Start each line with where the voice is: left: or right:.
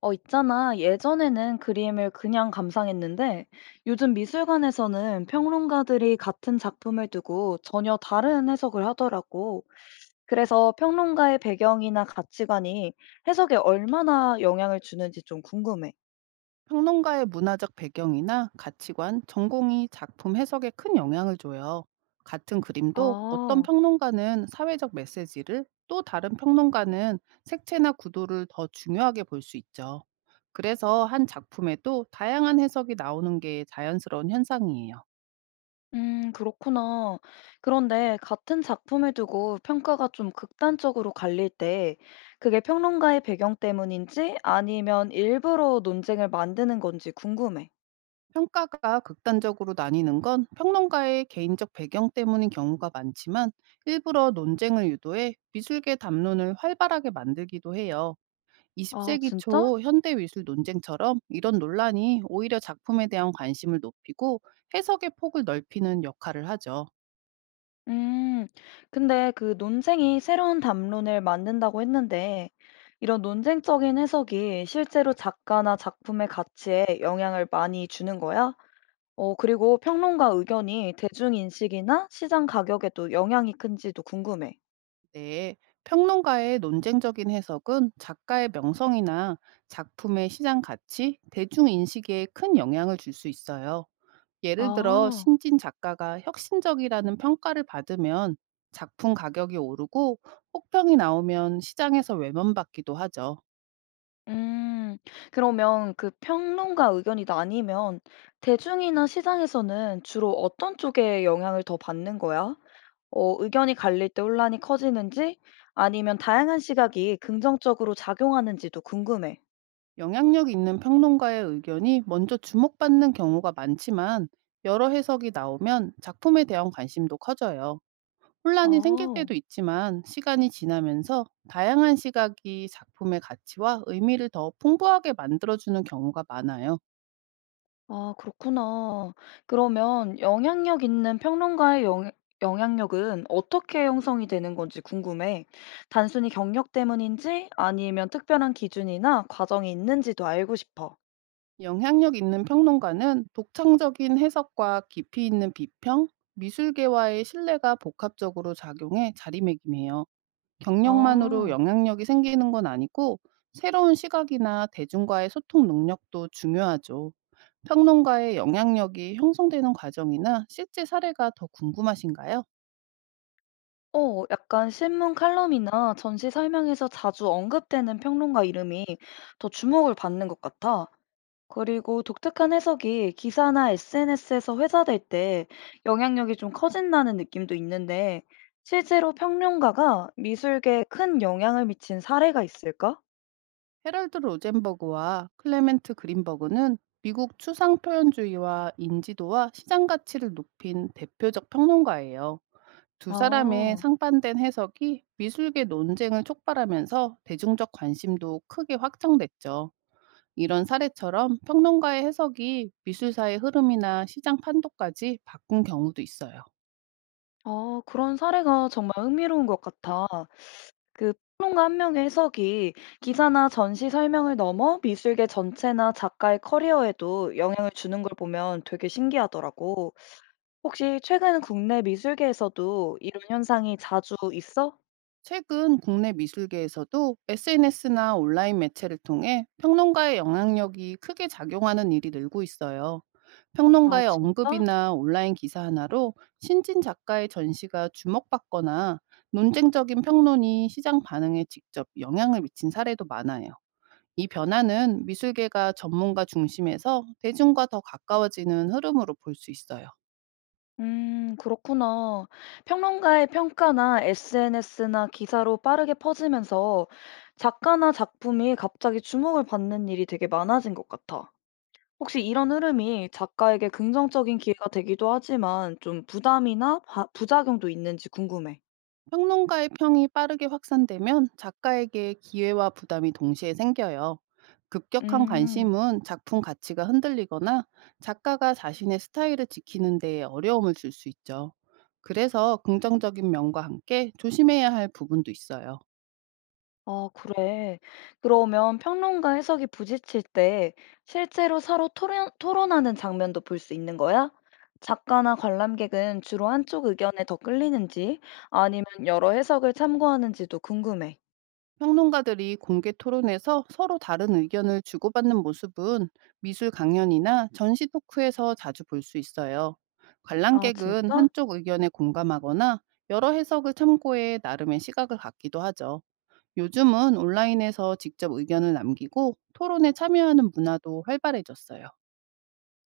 left: 있잖아. 예전에는 그림을 그냥 감상했는데 요즘 미술관에서는 평론가들이 같은 작품을 두고 전혀 다른 해석을 하더라고. 그래서 평론가의 배경이나 가치관이 해석에 얼마나 영향을 주는지 좀 궁금해.
right: 평론가의 문화적 배경이나 가치관, 전공이 작품 해석에 큰 영향을 줘요. 같은 그림도 어떤
left: 아,
right: 평론가는 사회적 메시지를, 또 다른 평론가는 색채나 구도를 더 중요하게 볼 수 있죠. 그래서 한 작품에도 다양한 해석이 나오는 게 자연스러운 현상이에요.
left: 그렇구나. 그런데 같은 작품을 두고 평가가 좀 극단적으로 갈릴 때 그게 평론가의 배경 때문인지 아니면 일부러 논쟁을 만드는 건지 궁금해.
right: 평가가 극단적으로 나뉘는 건 평론가의 개인적 배경 때문인 경우가 많지만, 일부러 논쟁을 유도해 미술계 담론을 활발하게 만들기도 해요. 20
left: 아,
right: 세기
left: 진짜?
right: 초 현대 미술 논쟁처럼, 이런 논란이 오히려 작품에 대한 관심을 높이고 해석의 폭을 넓히는 역할을 하죠.
left: 음, 근데 그 논쟁이 새로운 담론을 만든다고 했는데, 이런 논쟁적인 해석이 실제로 작가나 작품의 가치에 영향을 많이 주는 거야? 그리고 평론가 의견이 대중인식이나 시장 가격에도 영향이 큰지도 궁금해.
right: 네. 평론가의 논쟁적인 해석은 작가의 명성이나 작품의 시장 가치, 대중 인식에 큰 영향을 줄 수 있어요. 예를 들어
left: 아,
right: 신진 작가가 혁신적이라는 평가를 받으면 작품 가격이 오르고, 혹평이 나오면 시장에서 외면받기도 하죠.
left: 음, 그러면 그 평론가 의견이 나뉘면 대중이나 시장에서는 주로 어떤 쪽에 영향을 더 받는 거야? 의견이 갈릴 때 혼란이 커지는지 아니면 다양한 시각이 긍정적으로 작용하는지도 궁금해.
right: 영향력 있는 평론가의 의견이 먼저 주목받는 경우가 많지만, 여러 해석이 나오면 작품에 대한 관심도 커져요. 혼란이 생길
left: 아,
right: 때도 있지만, 시간이 지나면서 다양한 시각이 작품의 가치와 의미를 더 풍부하게 만들어주는 경우가 많아요.
left: 아, 그렇구나. 그러면 영향력 있는 평론가의 영향력은 어떻게 형성이 되는 건지 궁금해. 단순히 경력 때문인지 아니면 특별한 기준이나 과정이 있는지도 알고 싶어.
right: 영향력 있는 평론가는 독창적인 해석과 깊이 있는 비평, 미술계와의 신뢰가 복합적으로 작용해 자리매김해요. 경력만으로
left: 아,
right: 영향력이 생기는 건 아니고, 새로운 시각이나 대중과의 소통 능력도 중요하죠. 평론가의 영향력이 형성되는 과정이나 실제 사례가 더 궁금하신가요?
left: 약간 신문 칼럼이나 전시 설명에서 자주 언급되는 평론가 이름이 더 주목을 받는 것 같아. 그리고 독특한 해석이 기사나 SNS에서 회자될 때 영향력이 좀 커진다는 느낌도 있는데, 실제로 평론가가 미술계에 큰 영향을 미친 사례가 있을까?
right: 헤럴드 로젠버그와 클레멘트 그린버그는 미국 추상 표현주의와 인지도와 시장 가치를 높인 대표적 평론가예요. 두 사람의
left: 아,
right: 상반된 해석이 미술계 논쟁을 촉발하면서 대중적 관심도 크게 확장됐죠. 이런 사례처럼 평론가의 해석이 미술사의 흐름이나 시장 판도까지 바꾼 경우도 있어요.
left: 아, 그런 사례가 정말 흥미로운 것 같아. 그 평론가 한 명의 해석이 기사나 전시 설명을 넘어 미술계 전체나 작가의 커리어에도 영향을 주는 걸 보면 되게 신기하더라고. 혹시 최근 국내 미술계에서도 이런 현상이 자주 있어?
right: 최근 국내 미술계에서도 SNS나 온라인 매체를 통해 평론가의 영향력이 크게 작용하는 일이 늘고 있어요.
left: 아
right: 평론가의
left: 진짜?
right: 언급이나 온라인 기사 하나로 신진 작가의 전시가 주목받거나, 논쟁적인 평론이 시장 반응에 직접 영향을 미친 사례도 많아요. 이 변화는 미술계가 전문가 중심에서 대중과 더 가까워지는 흐름으로 볼 수 있어요.
left: 그렇구나. 평론가의 평가나 SNS나 기사로 빠르게 퍼지면서 작가나 작품이 갑자기 주목을 받는 일이 되게 많아진 것 같아. 혹시 이런 흐름이 작가에게 긍정적인 기회가 되기도 하지만 좀 부담이나 부작용도 있는지 궁금해.
right: 평론가의 평이 빠르게 확산되면 작가에게 기회와 부담이 동시에 생겨요. 급격한
left: 음.
right: 관심은 작품 가치가 흔들리거나 작가가 자신의 스타일을 지키는 데에 어려움을 줄 수 있죠. 그래서 긍정적인 면과 함께 조심해야 할 부분도 있어요.
left: 아, 그래. 그러면 평론가 해석이 부딪힐 때 실제로 서로 토론하는 장면도 볼 수 있는 거야? 작가나 관람객은 주로 한쪽 의견에 더 끌리는지 아니면 여러 해석을 참고하는지도 궁금해.
right: 평론가들이 공개 토론에서 서로 다른 의견을 주고받는 모습은 미술 강연이나 전시 토크에서 자주 볼 수 있어요.
left: 아,
right: 관람객은
left: 진짜?
right: 한쪽 의견에 공감하거나 여러 해석을 참고해 나름의 시각을 갖기도 하죠. 요즘은 온라인에서 직접 의견을 남기고 토론에 참여하는 문화도 활발해졌어요.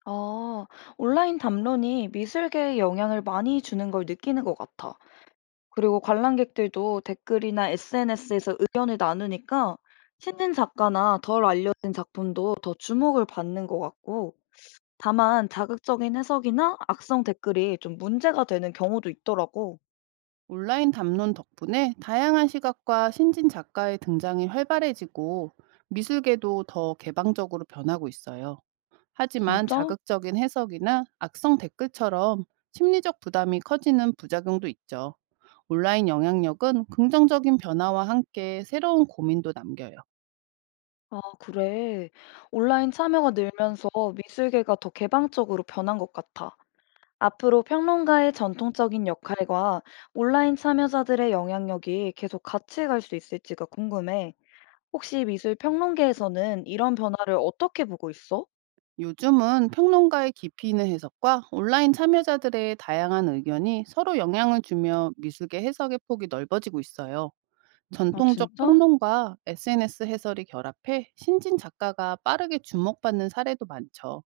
left: 아, 온라인 담론이 미술계에 영향을 많이 주는 걸 느끼는 것 같아. 그리고 관람객들도 댓글이나 SNS에서 의견을 나누니까 신인 작가나 덜 알려진 작품도 더 주목을 받는 것 같고, 다만 자극적인 해석이나 악성 댓글이 좀 문제가 되는 경우도 있더라고.
right: 온라인 담론 덕분에 다양한 시각과 신진 작가의 등장이 활발해지고, 미술계도 더 개방적으로 변하고 있어요. 하지만
left: 진짜?
right: 자극적인 해석이나 악성 댓글처럼 심리적 부담이 커지는 부작용도 있죠. 온라인 영향력은 긍정적인 변화와 함께 새로운 고민도 남겨요.
left: 아, 그래. 온라인 참여가 늘면서 미술계가 더 개방적으로 변한 것 같아. 앞으로 평론가의 전통적인 역할과 온라인 참여자들의 영향력이 계속 같이 갈 수 있을지가 궁금해. 혹시 미술 평론계에서는 이런 변화를 어떻게 보고 있어?
right: 요즘은 평론가의 깊이 있는 해석과 온라인 참여자들의 다양한 의견이 서로 영향을 주며 미술계 해석의 폭이 넓어지고 있어요.
left: 아,
right: 전통적
left: 진짜?
right: 평론과 SNS 해설이 결합해 신진 작가가 빠르게 주목받는 사례도 많죠.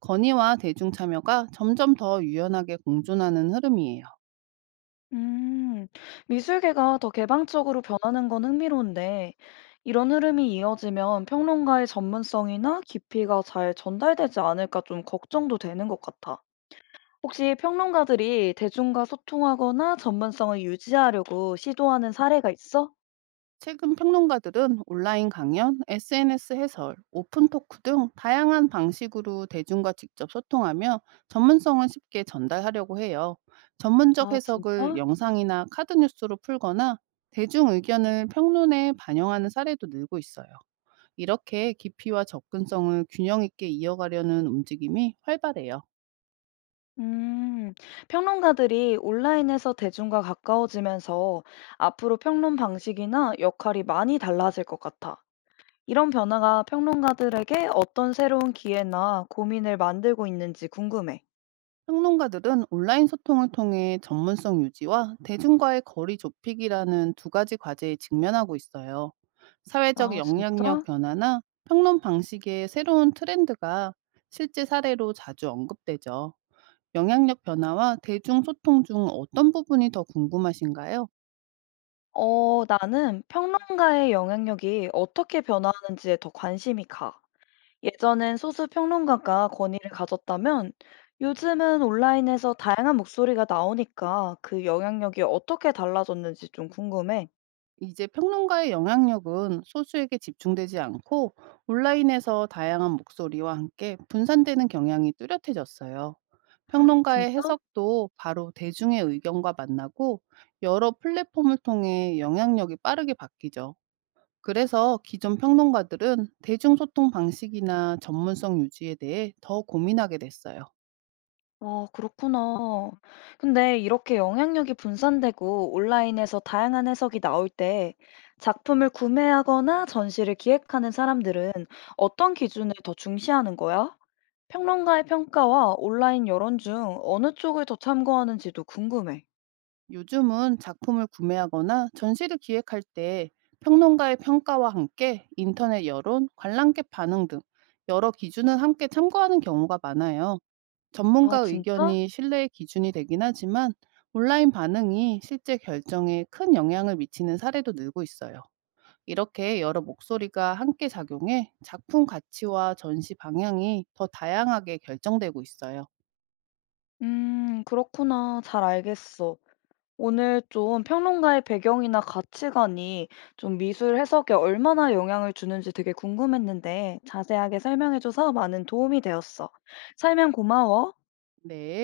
right: 건의와 대중 참여가 점점 더 유연하게 공존하는 흐름이에요.
left: 음, 미술계가 더 개방적으로 변하는 건 흥미로운데, 이런 흐름이 이어지면 평론가의 전문성이나 깊이가 잘 전달되지 않을까 좀 걱정도 되는 것 같아. 혹시 평론가들이 대중과 소통하거나 전문성을 유지하려고 시도하는 사례가 있어?
right: 최근 평론가들은 온라인 강연, SNS 해설, 오픈 토크 등 다양한 방식으로 대중과 직접 소통하며 전문성을 쉽게 전달하려고 해요. 전문적
left: 아,
right: 해석을
left: 진짜?
right: 영상이나 카드 뉴스로 풀거나, 대중 의견을 평론에 반영하는 사례도 늘고 있어요. 이렇게 깊이와 접근성을 균형 있게 이어가려는 움직임이 활발해요.
left: 음, 평론가들이 온라인에서 대중과 가까워지면서 앞으로 평론 방식이나 역할이 많이 달라질 것 같아. 이런 변화가 평론가들에게 어떤 새로운 기회나 고민을 만들고 있는지 궁금해.
right: 평론가들은 온라인 소통을 통해 전문성 유지와 대중과의 거리 좁히기라는 두 가지 과제에 직면하고 있어요. 사회적
left: 아,
right: 영향력
left: 진짜?
right: 변화나 평론 방식의 새로운 트렌드가 실제 사례로 자주 언급되죠. 영향력 변화와 대중 소통 중 어떤 부분이 더 궁금하신가요?
left: 나는 평론가의 영향력이 어떻게 변화하는지에 더 관심이 가. 예전엔 소수 평론가가 권위를 가졌다면 요즘은 온라인에서 다양한 목소리가 나오니까 그 영향력이 어떻게 달라졌는지 좀 궁금해.
right: 이제 평론가의 영향력은 소수에게 집중되지 않고, 온라인에서 다양한 목소리와 함께 분산되는 경향이 뚜렷해졌어요. 평론가의
left: 진짜?
right: 해석도 바로 대중의 의견과 만나고, 여러 플랫폼을 통해 영향력이 빠르게 바뀌죠. 그래서 기존 평론가들은 대중소통 방식이나 전문성 유지에 대해 더 고민하게 됐어요.
left: 아, 그렇구나. 근데 이렇게 영향력이 분산되고 온라인에서 다양한 해석이 나올 때 작품을 구매하거나 전시를 기획하는 사람들은 어떤 기준을 더 중시하는 거야? 평론가의 평가와 온라인 여론 중 어느 쪽을 더 참고하는지도 궁금해.
right: 요즘은 작품을 구매하거나 전시를 기획할 때, 평론가의 평가와 함께 인터넷 여론, 관람객 반응 등 여러 기준을 함께 참고하는 경우가 많아요. 전문가
left: 아, 진짜?
right: 의견이 신뢰의 기준이 되긴 하지만, 온라인 반응이 실제 결정에 큰 영향을 미치는 사례도 늘고 있어요. 이렇게 여러 목소리가 함께 작용해 작품 가치와 전시 방향이 더 다양하게 결정되고 있어요.
left: 그렇구나. 잘 알겠어. 오늘 좀 평론가의 배경이나 가치관이 좀 미술 해석에 얼마나 영향을 주는지 되게 궁금했는데 자세하게 설명해줘서 많은 도움이 되었어. 설명 고마워.
right: 네.